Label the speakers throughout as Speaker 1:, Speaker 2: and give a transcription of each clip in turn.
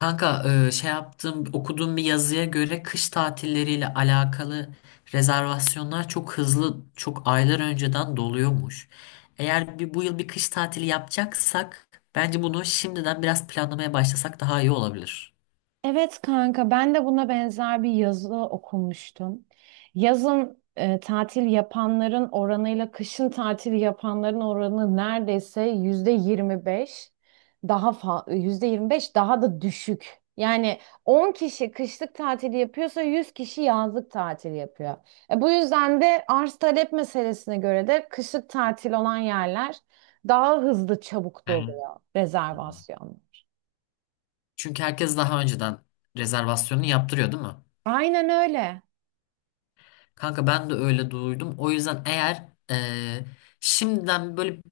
Speaker 1: Kanka e, şey yaptım okuduğum bir yazıya göre kış tatilleriyle alakalı rezervasyonlar çok hızlı, çok aylar önceden doluyormuş. Bu yıl bir kış tatili yapacaksak bence bunu şimdiden biraz planlamaya başlasak daha iyi olabilir.
Speaker 2: Evet kanka ben de buna benzer bir yazı okumuştum. Yazın tatil yapanların oranıyla kışın tatil yapanların oranı neredeyse %25 %25 daha da düşük. Yani 10 kişi kışlık tatil yapıyorsa 100 kişi yazlık tatil yapıyor. Bu yüzden de arz talep meselesine göre de kışlık tatil olan yerler daha hızlı çabuk doluyor
Speaker 1: Hmm.
Speaker 2: rezervasyonlar.
Speaker 1: Çünkü herkes daha önceden rezervasyonunu yaptırıyor, değil mi?
Speaker 2: Aynen öyle.
Speaker 1: Kanka ben de öyle duydum. O yüzden şimdiden böyle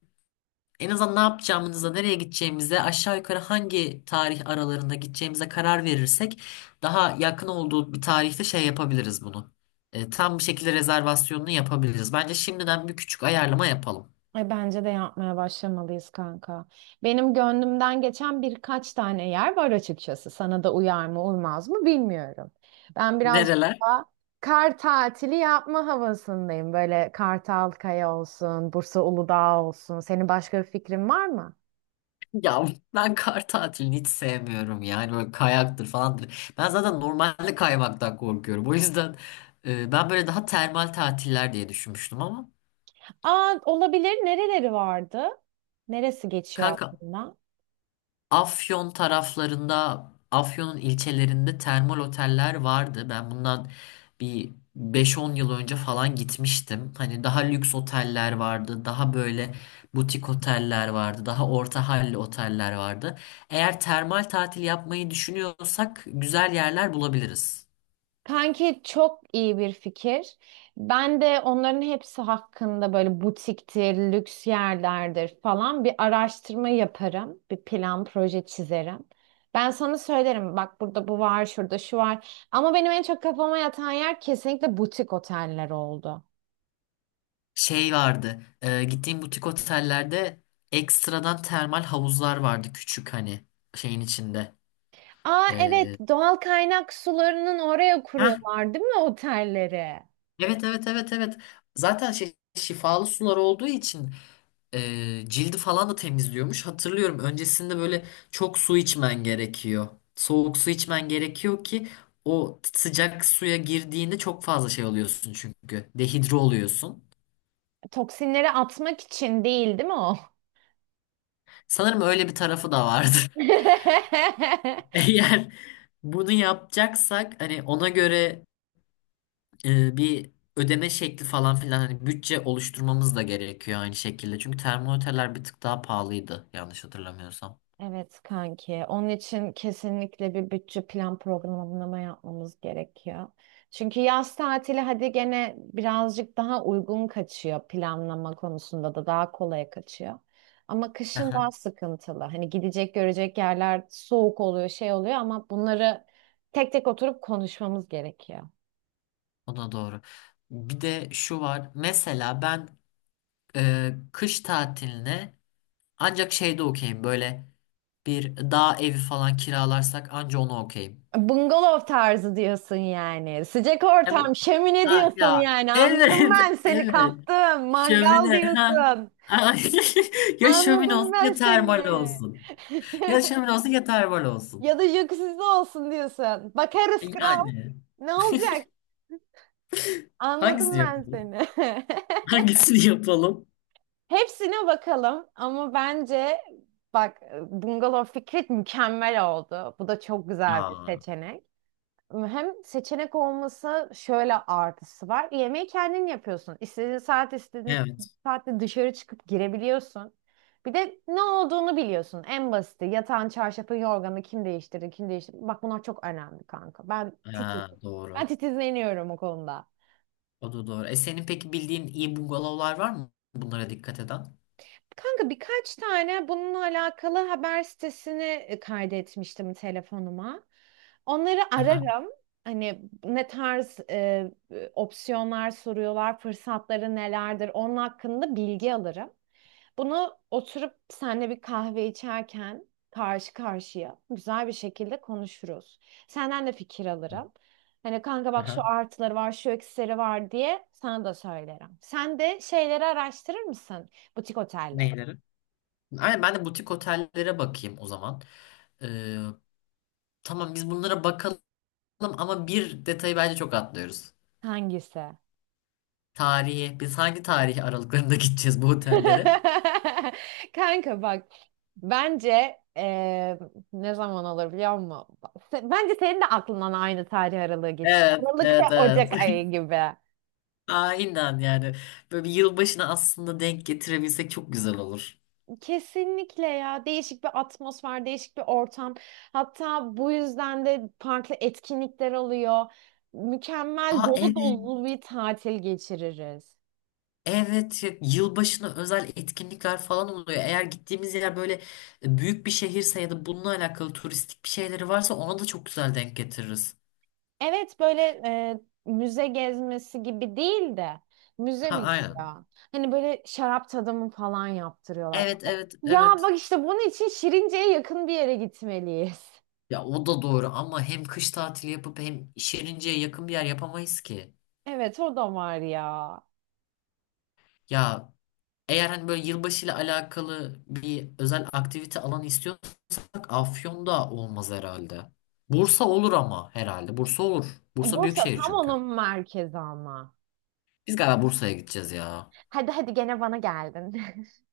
Speaker 1: en azından ne yapacağımıza, nereye gideceğimize, aşağı yukarı hangi tarih aralarında gideceğimize karar verirsek daha yakın olduğu bir tarihte şey yapabiliriz bunu. Tam bir şekilde rezervasyonunu yapabiliriz. Bence şimdiden bir küçük ayarlama yapalım.
Speaker 2: Bence de yapmaya başlamalıyız kanka. Benim gönlümden geçen birkaç tane yer var açıkçası. Sana da uyar mı uymaz mı bilmiyorum. Ben biraz
Speaker 1: Nereler?
Speaker 2: daha kar tatili yapma havasındayım. Böyle Kartalkaya olsun, Bursa Uludağ olsun. Senin başka bir fikrin var mı?
Speaker 1: Ya, ben kar tatilini hiç sevmiyorum, yani böyle kayaktır falandır. Ben zaten normalde kaymaktan korkuyorum. O yüzden ben böyle daha termal tatiller diye düşünmüştüm ama
Speaker 2: Aa, olabilir. Nereleri vardı? Neresi geçiyor
Speaker 1: kanka
Speaker 2: aklında?
Speaker 1: Afyon taraflarında, Afyon'un ilçelerinde termal oteller vardı. Ben bundan bir beş-on yıl önce falan gitmiştim. Hani daha lüks oteller vardı, daha böyle butik oteller vardı, daha orta halli oteller vardı. Eğer termal tatil yapmayı düşünüyorsak güzel yerler bulabiliriz.
Speaker 2: Kanki çok iyi bir fikir. Ben de onların hepsi hakkında böyle butiktir, lüks yerlerdir falan bir araştırma yaparım. Bir plan, proje çizerim. Ben sana söylerim bak burada bu var, şurada şu var. Ama benim en çok kafama yatan yer kesinlikle butik oteller oldu.
Speaker 1: Şey vardı, gittiğim butik otellerde ekstradan termal havuzlar vardı küçük, hani şeyin içinde.
Speaker 2: Aa evet,
Speaker 1: E,
Speaker 2: doğal kaynak sularının oraya
Speaker 1: Heh,
Speaker 2: kuruyorlar değil mi otelleri?
Speaker 1: evet, evet, evet, evet. Zaten şey, şifalı sular olduğu için e, cildi falan da temizliyormuş. Hatırlıyorum, öncesinde böyle çok su içmen gerekiyor. Soğuk su içmen gerekiyor ki o sıcak suya girdiğinde çok fazla şey oluyorsun çünkü. Dehidre oluyorsun.
Speaker 2: Toksinleri atmak için değil değil mi o?
Speaker 1: Sanırım öyle bir tarafı da vardı. Eğer bunu yapacaksak hani ona göre bir ödeme şekli falan filan, hani bütçe oluşturmamız da gerekiyor aynı şekilde. Çünkü termometreler bir tık daha pahalıydı yanlış hatırlamıyorsam.
Speaker 2: Evet kanki. Onun için kesinlikle bir bütçe plan programlama yapmamız gerekiyor. Çünkü yaz tatili hadi gene birazcık daha uygun kaçıyor, planlama konusunda da daha kolay kaçıyor. Ama kışın
Speaker 1: Aha,
Speaker 2: daha sıkıntılı. Hani gidecek görecek yerler soğuk oluyor, şey oluyor ama bunları tek tek oturup konuşmamız gerekiyor.
Speaker 1: o da doğru. Bir de şu var. Mesela ben kış tatiline ancak şeyde okeyim, böyle bir dağ evi falan kiralarsak anca onu okeyim.
Speaker 2: Bungalov tarzı diyorsun yani. Sıcak
Speaker 1: Ya, bu-
Speaker 2: ortam, şömine
Speaker 1: ha,
Speaker 2: diyorsun
Speaker 1: ya
Speaker 2: yani. Anladım
Speaker 1: evet,
Speaker 2: ben seni,
Speaker 1: evet.
Speaker 2: kaptım. Mangal
Speaker 1: Şömine, ha.
Speaker 2: diyorsun.
Speaker 1: Ay, ya şömine
Speaker 2: Anladım
Speaker 1: olsun
Speaker 2: ben
Speaker 1: ya termal
Speaker 2: seni.
Speaker 1: olsun. Ya şömine olsun ya termal olsun.
Speaker 2: Ya da jacuzzi'de olsun diyorsun. Bakarız kral.
Speaker 1: Yani
Speaker 2: Ne olacak?
Speaker 1: hangisini
Speaker 2: Anladım ben
Speaker 1: yapalım?
Speaker 2: seni.
Speaker 1: Hangisini yapalım?
Speaker 2: Hepsine bakalım ama bence bak bungalov fikri mükemmel oldu. Bu da çok güzel bir
Speaker 1: Aa,
Speaker 2: seçenek. Hem seçenek olması şöyle artısı var. Yemeği kendin yapıyorsun. İstediğin saat istediğin
Speaker 1: evet.
Speaker 2: saatte dışarı çıkıp girebiliyorsun. Bir de ne olduğunu biliyorsun. En basiti yatağın, çarşafın, yorganı kim değiştirdi, kim değiştirdi. Bak bunlar çok önemli kanka. Ben titiz.
Speaker 1: Ha,
Speaker 2: Ben
Speaker 1: doğru.
Speaker 2: titizleniyorum o konuda.
Speaker 1: O da doğru. E senin peki bildiğin iyi bungalovlar var mı bunlara dikkat eden?
Speaker 2: Kanka birkaç tane bununla alakalı haber sitesini kaydetmiştim telefonuma. Onları
Speaker 1: Aha,
Speaker 2: ararım. Hani ne tarz opsiyonlar soruyorlar, fırsatları nelerdir, onun hakkında bilgi alırım. Bunu oturup seninle bir kahve içerken karşı karşıya güzel bir şekilde konuşuruz. Senden de fikir alırım. Hani kanka bak şu
Speaker 1: aha.
Speaker 2: artıları var, şu eksileri var diye sana da söylerim. Sen de şeyleri araştırır mısın? Butik oteller.
Speaker 1: Neyleri? Aynen, ben de butik otellere bakayım o zaman. Ee, tamam, biz bunlara bakalım ama bir detayı bence çok atlıyoruz.
Speaker 2: Hangisi?
Speaker 1: Tarihi. Biz hangi tarih aralıklarında gideceğiz bu otellere?
Speaker 2: Kanka bak, bence ne zaman olur biliyor musun? Bence senin de aklından aynı tarih aralığı geçiyor.
Speaker 1: Evet,
Speaker 2: Aralık ve
Speaker 1: evet, evet.
Speaker 2: Ocak ayı gibi.
Speaker 1: Aynen yani. Böyle bir yılbaşına aslında denk getirebilsek çok güzel olur.
Speaker 2: Kesinlikle ya, değişik bir atmosfer, değişik bir ortam. Hatta bu yüzden de farklı etkinlikler oluyor. Mükemmel
Speaker 1: Aa
Speaker 2: dolu
Speaker 1: evet.
Speaker 2: dolu bir tatil geçiririz.
Speaker 1: Evet, yılbaşına özel etkinlikler falan oluyor. Eğer gittiğimiz yer böyle büyük bir şehirse ya da bununla alakalı turistik bir şeyleri varsa ona da çok güzel denk getiririz.
Speaker 2: Evet böyle müze gezmesi gibi değil de, müze
Speaker 1: Ha,
Speaker 2: mi
Speaker 1: aynen.
Speaker 2: ya? Hani böyle şarap tadımı falan yaptırıyorlar.
Speaker 1: Evet, evet,
Speaker 2: Ya bak
Speaker 1: evet.
Speaker 2: işte bunun için Şirince'ye yakın bir yere gitmeliyiz.
Speaker 1: Ya o da doğru ama hem kış tatili yapıp hem Şirince'ye yakın bir yer yapamayız ki.
Speaker 2: Evet o da var ya.
Speaker 1: Ya, eğer hani böyle yılbaşıyla alakalı bir özel aktivite alanı istiyorsak Afyon'da olmaz herhalde. Bursa olur ama herhalde. Bursa olur. Bursa büyük
Speaker 2: Bursa
Speaker 1: şehir
Speaker 2: tam
Speaker 1: çünkü.
Speaker 2: onun merkezi ama.
Speaker 1: Biz galiba Bursa'ya gideceğiz ya.
Speaker 2: Hadi hadi gene bana geldin.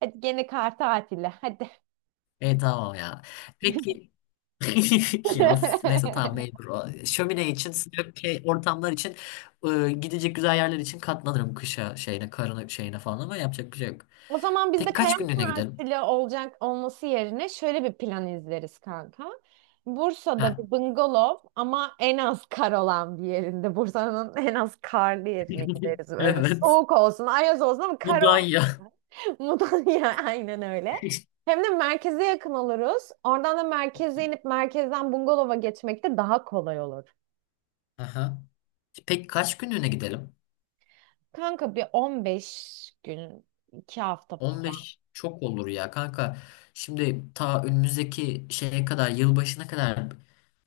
Speaker 2: Hadi gene kar tatili hadi.
Speaker 1: E tamam ya. Peki, neyse tamam mecbur. Şömine için, sıcak ortamlar için, gidecek güzel yerler için katlanırım kışa şeyine, karına şeyine falan ama yapacak bir şey yok.
Speaker 2: O zaman
Speaker 1: Tek
Speaker 2: bizde karar
Speaker 1: kaç günlüğüne gidelim?
Speaker 2: partili olacak olması yerine şöyle bir plan izleriz kanka. Bursa'da
Speaker 1: Ha.
Speaker 2: bir bungalov ama en az kar olan bir yerinde. Bursa'nın en az karlı yerine gideriz. Öyle
Speaker 1: Evet.
Speaker 2: soğuk olsun, ayaz olsun ama
Speaker 1: Bu
Speaker 2: kar
Speaker 1: daha iyi
Speaker 2: olmadan.
Speaker 1: ya.
Speaker 2: Mudanya, aynen öyle. Hem de merkeze yakın oluruz. Oradan da merkeze inip merkezden bungalova geçmek de daha kolay olur.
Speaker 1: Aha. Peki kaç günlüğüne gidelim?
Speaker 2: Kanka bir 15 gün, 2 hafta
Speaker 1: On
Speaker 2: falan.
Speaker 1: beş çok olur ya kanka. Şimdi ta önümüzdeki şeye kadar, yılbaşına kadar,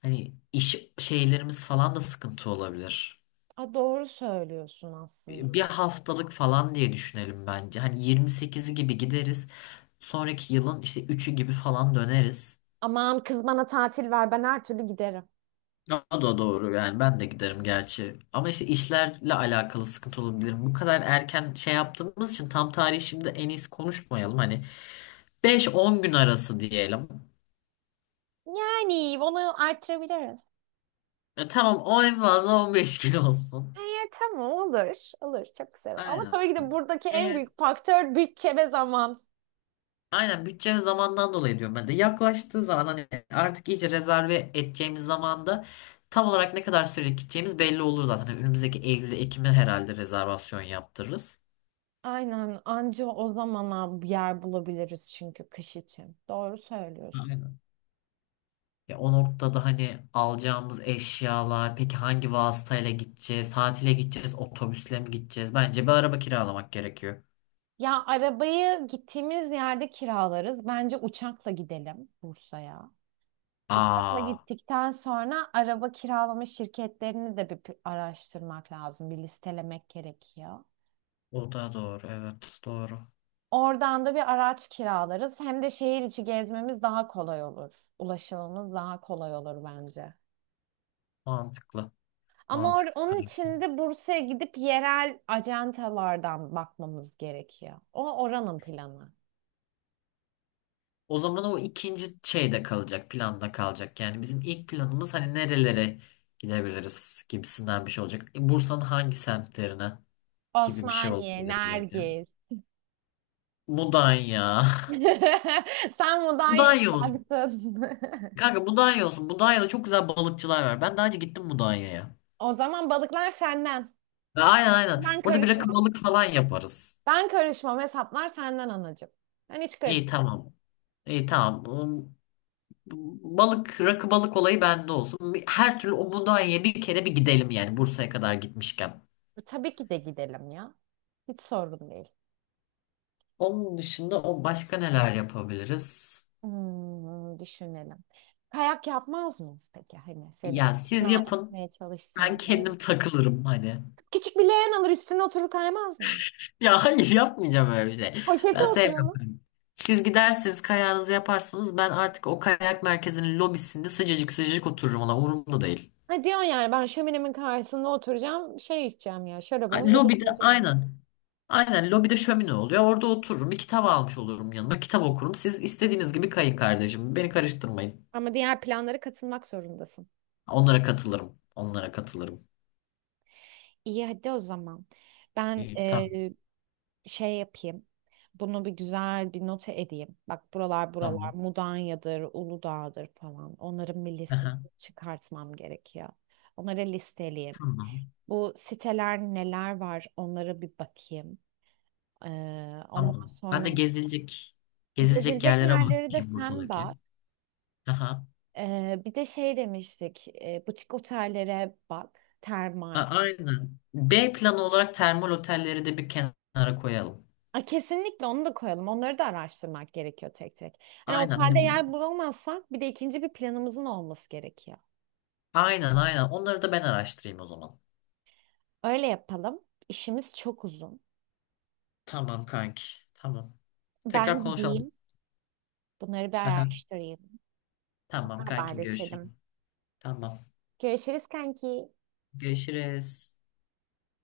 Speaker 1: hani iş şeylerimiz falan da sıkıntı olabilir.
Speaker 2: Aa, doğru söylüyorsun aslında.
Speaker 1: Bir haftalık falan diye düşünelim bence. Hani 28'i gibi gideriz. Sonraki yılın işte üçü gibi falan döneriz.
Speaker 2: Aman kız bana tatil ver, ben her türlü giderim.
Speaker 1: O da doğru yani, ben de giderim gerçi. Ama işte işlerle alakalı sıkıntı olabilir. Bu kadar erken şey yaptığımız için tam tarihi şimdi en iyisi konuşmayalım. Hani 5-10 gün arası diyelim.
Speaker 2: Yani onu artırabiliriz.
Speaker 1: Ya tamam, o en fazla 15 gün olsun.
Speaker 2: Evet tamam, olur. Olur, çok güzel. Ama
Speaker 1: Aynen.
Speaker 2: tabii ki de buradaki en
Speaker 1: Eğer
Speaker 2: büyük faktör bütçe ve zaman.
Speaker 1: aynen bütçe ve zamandan dolayı diyorum ben de. Yaklaştığı zaman hani artık iyice rezerve edeceğimiz zamanda tam olarak ne kadar süre gideceğimiz belli olur zaten. Hani önümüzdeki Eylül'e, Ekim'e herhalde rezervasyon yaptırırız.
Speaker 2: Aynen, anca o zamana bir yer bulabiliriz çünkü kış için. Doğru söylüyorsun.
Speaker 1: Aynen. Ya o noktada hani alacağımız eşyalar, peki hangi vasıtayla gideceğiz, tatile gideceğiz, otobüsle mi gideceğiz? Bence bir araba kiralamak gerekiyor.
Speaker 2: Ya arabayı gittiğimiz yerde kiralarız. Bence uçakla gidelim Bursa'ya. Uçakla
Speaker 1: Aa,
Speaker 2: gittikten sonra araba kiralama şirketlerini de bir araştırmak lazım. Bir listelemek gerekiyor.
Speaker 1: o da doğru, evet doğru.
Speaker 2: Oradan da bir araç kiralarız. Hem de şehir içi gezmemiz daha kolay olur. Ulaşımımız daha kolay olur bence.
Speaker 1: Mantıklı.
Speaker 2: Ama
Speaker 1: Mantıklı
Speaker 2: onun
Speaker 1: kanki.
Speaker 2: için de Bursa'ya gidip yerel ajantalardan bakmamız gerekiyor. O oranın planı.
Speaker 1: O zaman o ikinci şeyde kalacak, planda kalacak. Yani bizim ilk planımız hani nerelere gidebiliriz gibisinden bir şey olacak. E, Bursa'nın hangi semtlerine gibi bir şey
Speaker 2: Osmaniye,
Speaker 1: olabilir belki.
Speaker 2: Nergis.
Speaker 1: Mudanya.
Speaker 2: Sen Mudanya'yı
Speaker 1: Mudanya olsun.
Speaker 2: taktın.
Speaker 1: Kanka Mudanya olsun. Mudanya'da çok güzel balıkçılar var. Ben daha önce gittim Mudanya'ya.
Speaker 2: O zaman balıklar senden.
Speaker 1: Aynen, aynen.
Speaker 2: Ben
Speaker 1: Orada bir rakı
Speaker 2: karışmam.
Speaker 1: balık falan yaparız.
Speaker 2: Ben karışmam. Hesaplar senden anacığım. Ben hiç
Speaker 1: İyi
Speaker 2: karışmam.
Speaker 1: tamam. İyi tamam. Balık, rakı balık olayı bende olsun. Her türlü o Mudanya'ya bir kere bir gidelim yani, Bursa'ya kadar gitmişken.
Speaker 2: Tabii ki de gidelim ya. Hiç sorun değil.
Speaker 1: Onun dışında o başka neler yapabiliriz?
Speaker 2: Hmm, düşünelim. Kayak yapmaz mıyız peki? Hani seni
Speaker 1: Ya siz
Speaker 2: ikna
Speaker 1: yapın.
Speaker 2: etmeye
Speaker 1: Ben
Speaker 2: çalışsam böyle.
Speaker 1: kendim takılırım hani.
Speaker 2: Küçük bir leğen alır üstüne oturur kaymaz mı?
Speaker 1: Ya hayır, yapmayacağım öyle bir şey.
Speaker 2: Poşete
Speaker 1: Ben sevmiyorum
Speaker 2: oturalım.
Speaker 1: kayak. Siz gidersiniz, kayağınızı yaparsınız. Ben artık o kayak merkezinin lobisinde sıcacık sıcacık otururum ona. Umurumda değil.
Speaker 2: Ha diyorsun yani, ben şöminemin karşısında oturacağım şey içeceğim ya, şarabımı
Speaker 1: Lobide
Speaker 2: yudumlayacağım.
Speaker 1: aynen. Aynen, lobide şömine oluyor. Orada otururum. Bir kitap almış olurum yanıma. Kitap okurum. Siz istediğiniz gibi kayın kardeşim. Beni karıştırmayın.
Speaker 2: Ama diğer planlara katılmak zorundasın.
Speaker 1: Onlara katılırım. Onlara katılırım.
Speaker 2: İyi hadi o zaman. Ben
Speaker 1: İyi, tamam,
Speaker 2: şey yapayım. Bunu bir güzel bir nota edeyim. Bak buralar buralar
Speaker 1: tamam.
Speaker 2: Mudanya'dır, Uludağ'dır falan. Onların bir
Speaker 1: Aha,
Speaker 2: listesini çıkartmam gerekiyor. Onları listeleyeyim.
Speaker 1: tamam.
Speaker 2: Bu siteler neler var onlara bir bakayım. Ee, ondan
Speaker 1: Tamam. Ben de
Speaker 2: sonra
Speaker 1: gezilecek gezilecek
Speaker 2: gezilecek
Speaker 1: yerlere
Speaker 2: yerleri de
Speaker 1: bakayım
Speaker 2: sen
Speaker 1: Bursa'daki.
Speaker 2: bak.
Speaker 1: Aha.
Speaker 2: Bir de şey demiştik, butik otellere bak, termal.
Speaker 1: A- aynen. B planı olarak termal otelleri de bir kenara koyalım.
Speaker 2: Aa, kesinlikle onu da koyalım. Onları da araştırmak gerekiyor tek tek. Hani
Speaker 1: Aynen
Speaker 2: otelde
Speaker 1: hani,
Speaker 2: yer bulamazsak bir de ikinci bir planımızın olması gerekiyor.
Speaker 1: aynen, aynen. Onları da ben araştırayım o zaman.
Speaker 2: Öyle yapalım. İşimiz çok uzun.
Speaker 1: Tamam kanki. Tamam. Tekrar
Speaker 2: Ben
Speaker 1: konuşalım.
Speaker 2: gideyim. Bunları bir araştırayım. Sonra
Speaker 1: Tamam kankim, görüşürüz.
Speaker 2: haberleşelim.
Speaker 1: Tamam.
Speaker 2: Görüşürüz kanki.
Speaker 1: Görüşürüz.